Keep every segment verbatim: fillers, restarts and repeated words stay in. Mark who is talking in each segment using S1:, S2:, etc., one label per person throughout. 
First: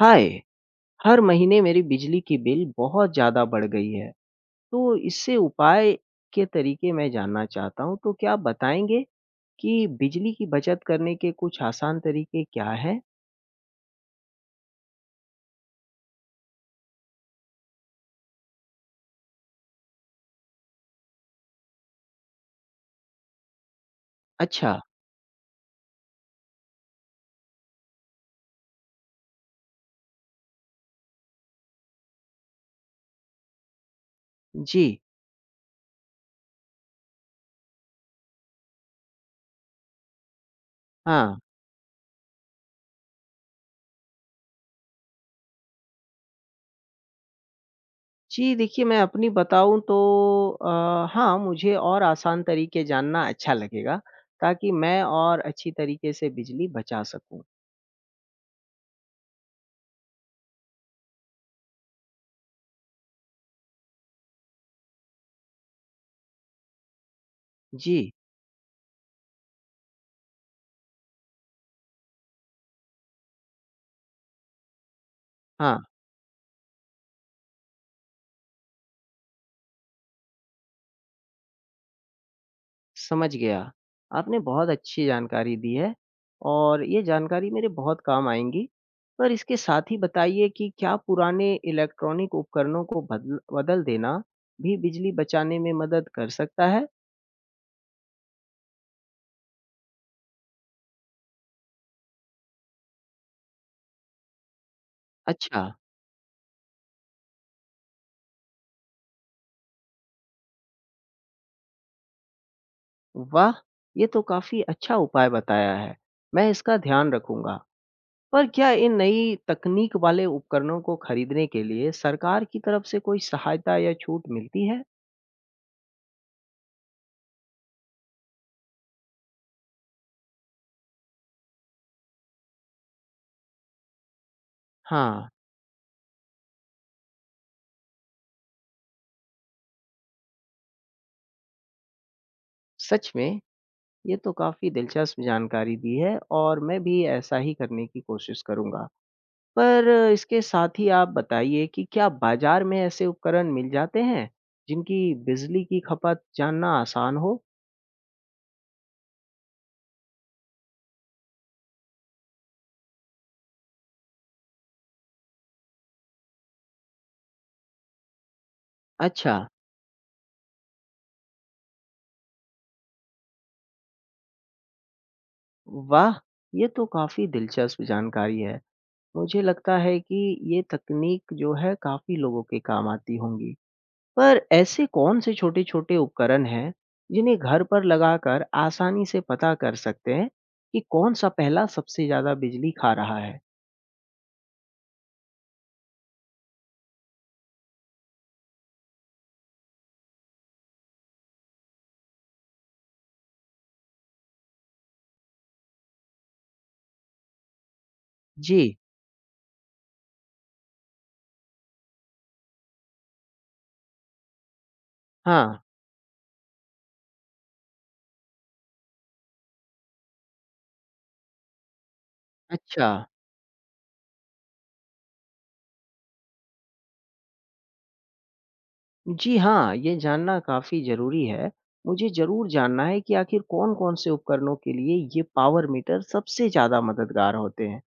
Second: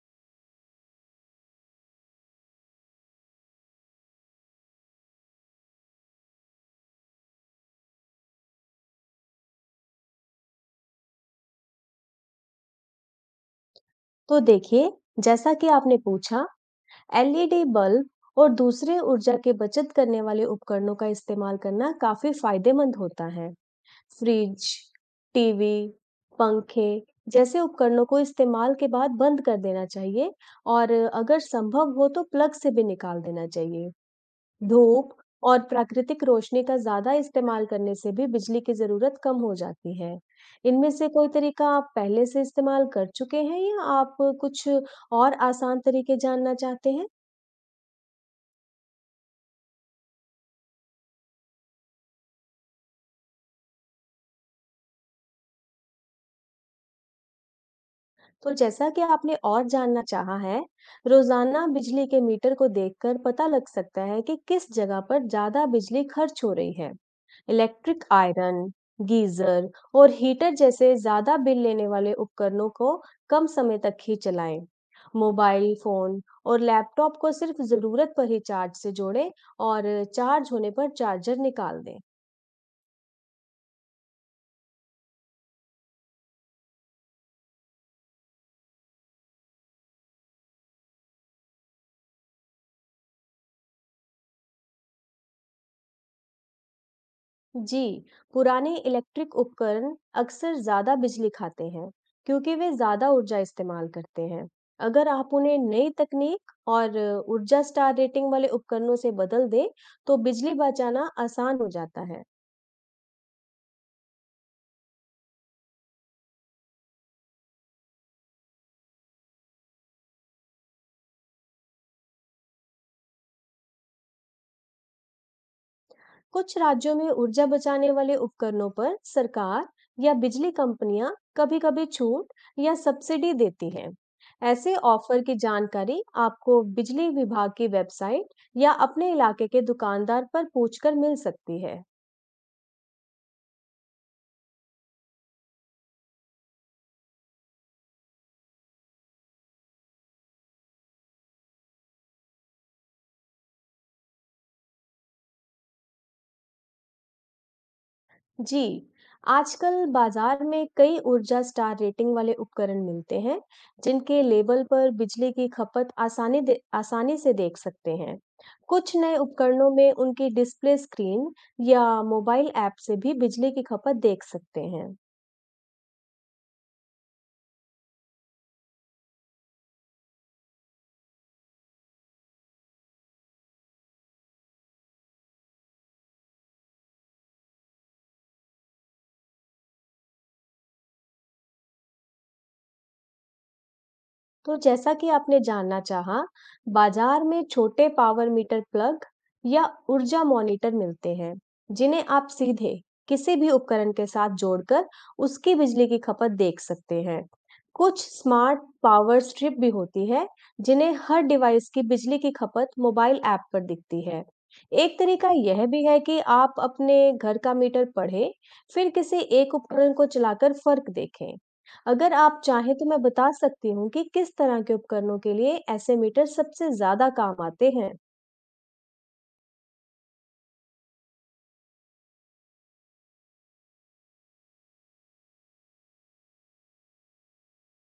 S1: हाय। हर महीने मेरी बिजली की बिल बहुत ज़्यादा बढ़ गई है। तो इससे उपाय के तरीके मैं जानना चाहता हूँ। तो क्या आप बताएंगे कि बिजली की बचत करने के कुछ आसान तरीके क्या हैं?
S2: तो देखिए, जैसा कि आपने पूछा, el ī dī बल्ब और दूसरे ऊर्जा की बचत करने वाले उपकरणों का इस्तेमाल करना काफी फायदेमंद होता है। फ्रिज,
S1: अच्छा।
S2: टीवी, पंखे जैसे उपकरणों को इस्तेमाल के बाद बंद कर देना चाहिए और अगर संभव हो तो प्लग से भी निकाल देना चाहिए।
S1: जी।
S2: धूप और प्राकृतिक रोशनी का ज़्यादा इस्तेमाल करने से भी बिजली की ज़रूरत कम हो जाती है। इनमें से कोई
S1: हाँ।
S2: तरीका आप पहले से इस्तेमाल कर चुके हैं या आप कुछ और आसान तरीके जानना चाहते हैं?
S1: जी देखिए, मैं अपनी बताऊँ तो अ, हाँ, मुझे और आसान तरीके जानना अच्छा लगेगा, ताकि मैं और अच्छी तरीके से बिजली बचा सकूँ।
S2: तो जैसा कि आपने और जानना चाहा है, रोजाना बिजली के मीटर को देखकर पता लग सकता है कि किस जगह पर ज्यादा बिजली खर्च हो रही है।
S1: जी।
S2: इलेक्ट्रिक आयरन, गीजर और हीटर जैसे ज्यादा बिल लेने वाले उपकरणों को कम समय तक ही चलाएं। मोबाइल
S1: हाँ।
S2: फोन और लैपटॉप को सिर्फ जरूरत पर ही चार्ज से जोड़ें और चार्ज होने पर चार्जर निकाल दें।
S1: समझ गया। आपने बहुत अच्छी जानकारी दी है और ये जानकारी मेरे बहुत काम आएँगी। पर इसके साथ ही बताइए कि क्या पुराने इलेक्ट्रॉनिक उपकरणों को बदल बदल देना भी बिजली बचाने में मदद कर सकता है?
S2: जी, पुराने इलेक्ट्रिक उपकरण अक्सर ज़्यादा बिजली खाते हैं, क्योंकि वे ज़्यादा ऊर्जा इस्तेमाल करते हैं। अगर आप उन्हें
S1: अच्छा।
S2: नई तकनीक और ऊर्जा स्टार रेटिंग वाले उपकरणों से बदल दें, तो बिजली बचाना आसान हो जाता है।
S1: वाह! ये तो काफ़ी अच्छा उपाय बताया है। मैं इसका ध्यान रखूँगा। पर क्या इन नई तकनीक वाले उपकरणों को खरीदने के लिए सरकार की तरफ से कोई सहायता या छूट मिलती है?
S2: कुछ राज्यों में ऊर्जा बचाने वाले उपकरणों पर सरकार या बिजली कंपनियां कभी-कभी छूट या सब्सिडी देती हैं। ऐसे ऑफर
S1: हाँ।
S2: की जानकारी आपको बिजली विभाग की वेबसाइट या अपने इलाके के दुकानदार पर पूछकर मिल सकती है।
S1: सच में। ये तो काफ़ी दिलचस्प जानकारी दी है और मैं भी ऐसा ही करने की कोशिश करूंगा। पर इसके साथ ही आप बताइए कि क्या बाजार में ऐसे उपकरण मिल जाते हैं जिनकी बिजली की खपत जानना आसान हो?
S2: जी, आजकल बाजार में कई ऊर्जा स्टार रेटिंग वाले उपकरण मिलते हैं, जिनके लेबल पर बिजली की खपत आसानी दे आसानी से देख सकते हैं। कुछ नए
S1: अच्छा।
S2: उपकरणों में उनकी डिस्प्ले स्क्रीन या मोबाइल ऐप से भी बिजली की खपत देख सकते हैं।
S1: वाह! ये तो काफ़ी दिलचस्प जानकारी है। मुझे लगता है कि ये तकनीक जो है काफ़ी लोगों के काम आती होंगी। पर ऐसे कौन से छोटे-छोटे उपकरण हैं, जिन्हें घर पर लगाकर आसानी से पता कर सकते हैं कि कौन-सा पहला सबसे ज़्यादा बिजली खा रहा है?
S2: तो जैसा कि आपने जानना चाहा, बाजार में छोटे पावर मीटर प्लग या ऊर्जा मॉनिटर मिलते हैं, जिन्हें आप सीधे किसी भी उपकरण के साथ जोड़कर उसकी बिजली की खपत देख सकते हैं। कुछ स्मार्ट
S1: जी।
S2: पावर स्ट्रिप भी होती है, जिन्हें हर डिवाइस की बिजली की खपत मोबाइल ऐप पर दिखती है। एक तरीका
S1: हाँ।
S2: यह भी है कि आप अपने घर का मीटर पढ़ें, फिर किसी एक उपकरण को चलाकर फर्क देखें। अगर आप चाहें तो
S1: अच्छा।
S2: मैं बता सकती हूँ कि किस तरह के उपकरणों के लिए ऐसे मीटर सबसे ज्यादा काम आते हैं।
S1: जी हाँ, ये जानना काफ़ी ज़रूरी है। मुझे ज़रूर जानना है कि आखिर कौन-कौन से उपकरणों के लिए ये पावर मीटर सबसे ज़्यादा मददगार होते हैं।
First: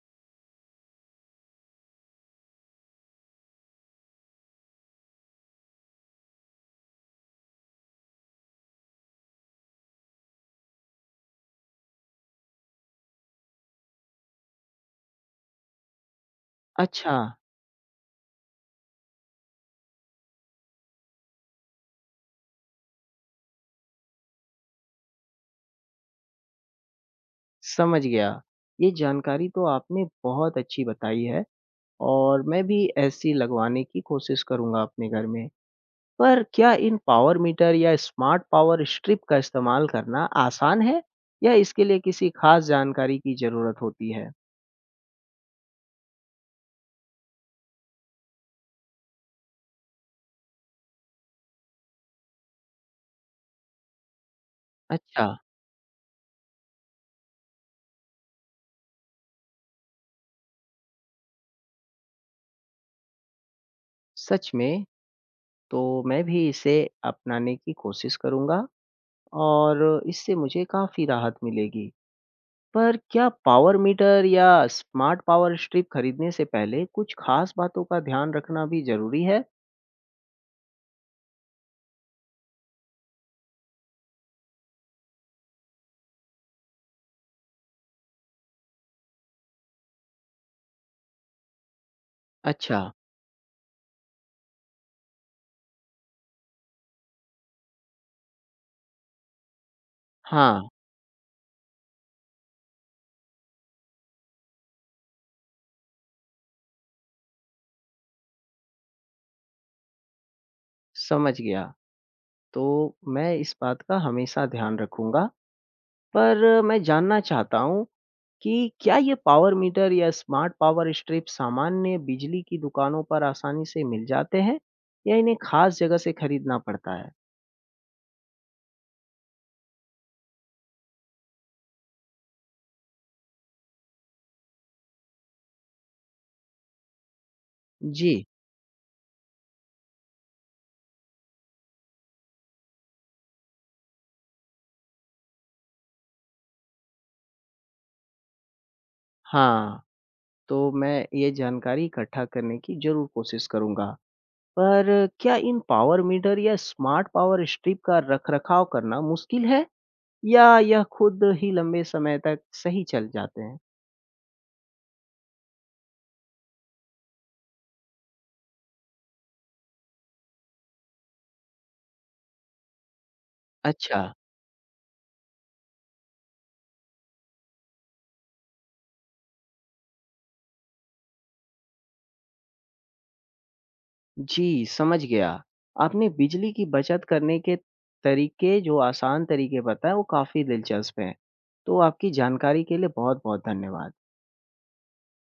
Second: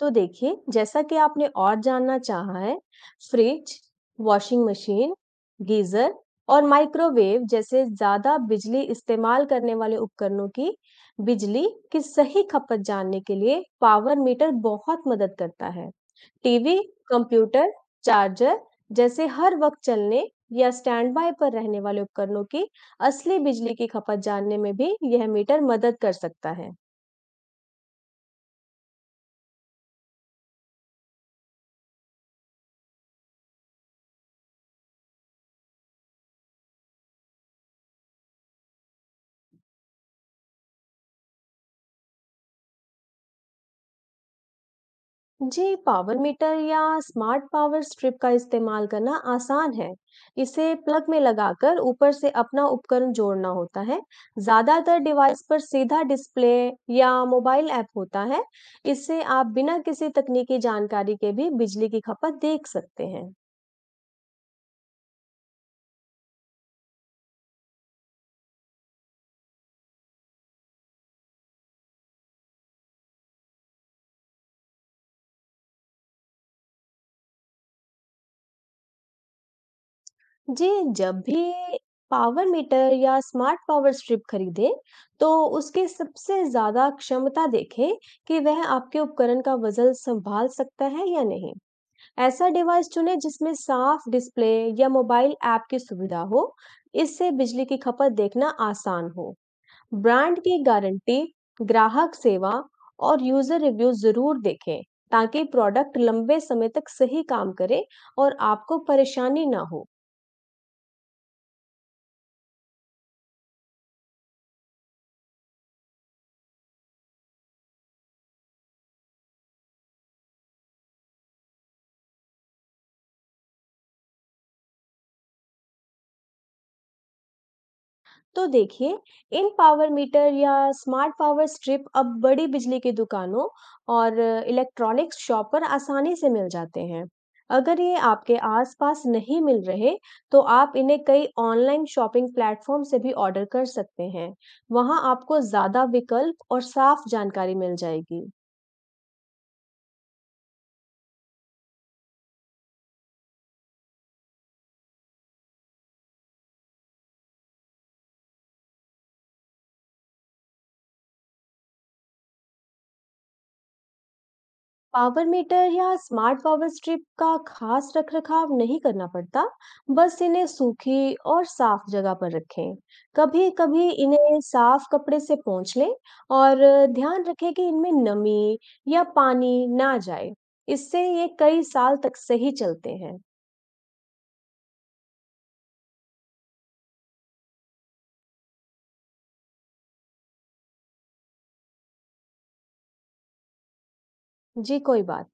S2: तो देखिए, जैसा कि आपने और जानना चाहा है, फ्रिज, वॉशिंग मशीन, गीजर और माइक्रोवेव जैसे ज्यादा बिजली इस्तेमाल करने वाले उपकरणों की बिजली की सही खपत जानने के लिए पावर मीटर बहुत मदद करता है। टीवी,
S1: अच्छा।
S2: कंप्यूटर, चार्जर जैसे हर वक़्त चलने या स्टैंड बाय पर रहने वाले उपकरणों की असली बिजली की खपत जानने में भी यह मीटर मदद कर सकता है।
S1: समझ गया। ये जानकारी तो आपने बहुत अच्छी बताई है और मैं भी ऐसी लगवाने की कोशिश करूँगा अपने घर में। पर क्या इन पावर मीटर या स्मार्ट पावर स्ट्रिप का इस्तेमाल करना आसान है या इसके लिए किसी खास जानकारी की ज़रूरत होती है?
S2: जी, पावर मीटर या स्मार्ट पावर स्ट्रिप का इस्तेमाल करना आसान है। इसे प्लग में लगाकर ऊपर से अपना उपकरण जोड़ना होता है। ज़्यादातर
S1: अच्छा।
S2: डिवाइस पर सीधा डिस्प्ले या मोबाइल ऐप होता है। इससे आप बिना किसी तकनीकी जानकारी के भी बिजली की खपत देख सकते हैं।
S1: सच में। तो मैं भी इसे अपनाने की कोशिश करूंगा और इससे मुझे काफ़ी राहत मिलेगी। पर क्या पावर मीटर या स्मार्ट पावर स्ट्रिप खरीदने से पहले कुछ खास बातों का ध्यान रखना भी ज़रूरी है?
S2: जी, जब भी पावर मीटर या स्मार्ट पावर स्ट्रिप खरीदें, तो उसकी सबसे ज़्यादा क्षमता देखें कि वह आपके उपकरण का वज़न सँभाल सकता है या नहीं। ऐसा
S1: अच्छा।
S2: डिवाइस चुनें जिसमें साफ डिस्प्ले या मोबाइल ऐप की सुविधा हो, इससे बिजली की खपत देखना आसान हो। ब्रांड
S1: हाँ।
S2: की गारंटी, ग्राहक सेवा और यूज़र रिव्यू ज़रूर देखें, ताकि प्रोडक्ट लंबे समय तक सही काम करे और आपको परेशानी ना हो।
S1: समझ गया। तो मैं इस बात का हमेशा ध्यान रखूंगा। पर मैं जानना चाहता हूँ कि क्या ये पावर मीटर या स्मार्ट पावर स्ट्रिप सामान्य बिजली की दुकानों पर आसानी से मिल जाते हैं या इन्हें खास जगह से खरीदना पड़ता है?
S2: तो देखिए, इन पावर मीटर या स्मार्ट पावर स्ट्रिप अब बड़ी बिजली की दुकानों और इलेक्ट्रॉनिक्स शॉप पर आसानी से मिल जाते हैं। अगर ये
S1: जी।
S2: आपके आसपास नहीं मिल रहे, तो आप इन्हें कई ऑनलाइन शॉपिंग प्लेटफॉर्म से भी ऑर्डर कर सकते हैं। वहाँ आपको ज़्यादा विकल्प और साफ जानकारी मिल जाएगी।
S1: हाँ। तो मैं ये जानकारी इकट्ठा करने की ज़रूर कोशिश करूँगा। पर क्या इन पावर मीटर या स्मार्ट पावर स्ट्रिप का रखरखाव करना मुश्किल है या यह खुद ही लंबे समय तक सही चल जाते हैं?
S2: पावर मीटर या स्मार्ट पावर स्ट्रिप का खास रखरखाव नहीं करना पड़ता, बस इन्हें सूखी और साफ जगह पर रखें। कभी कभी
S1: अच्छा।
S2: इन्हें साफ कपड़े से पोंछ लें और ध्यान रखें कि इनमें नमी या पानी ना जाए। इससे ये कई साल तक सही चलते हैं।
S1: जी, समझ गया। आपने बिजली की बचत करने के तरीके, जो आसान तरीके बताए, वो काफ़ी दिलचस्प हैं। तो आपकी जानकारी के लिए बहुत-बहुत धन्यवाद।
S2: जी, कोई बात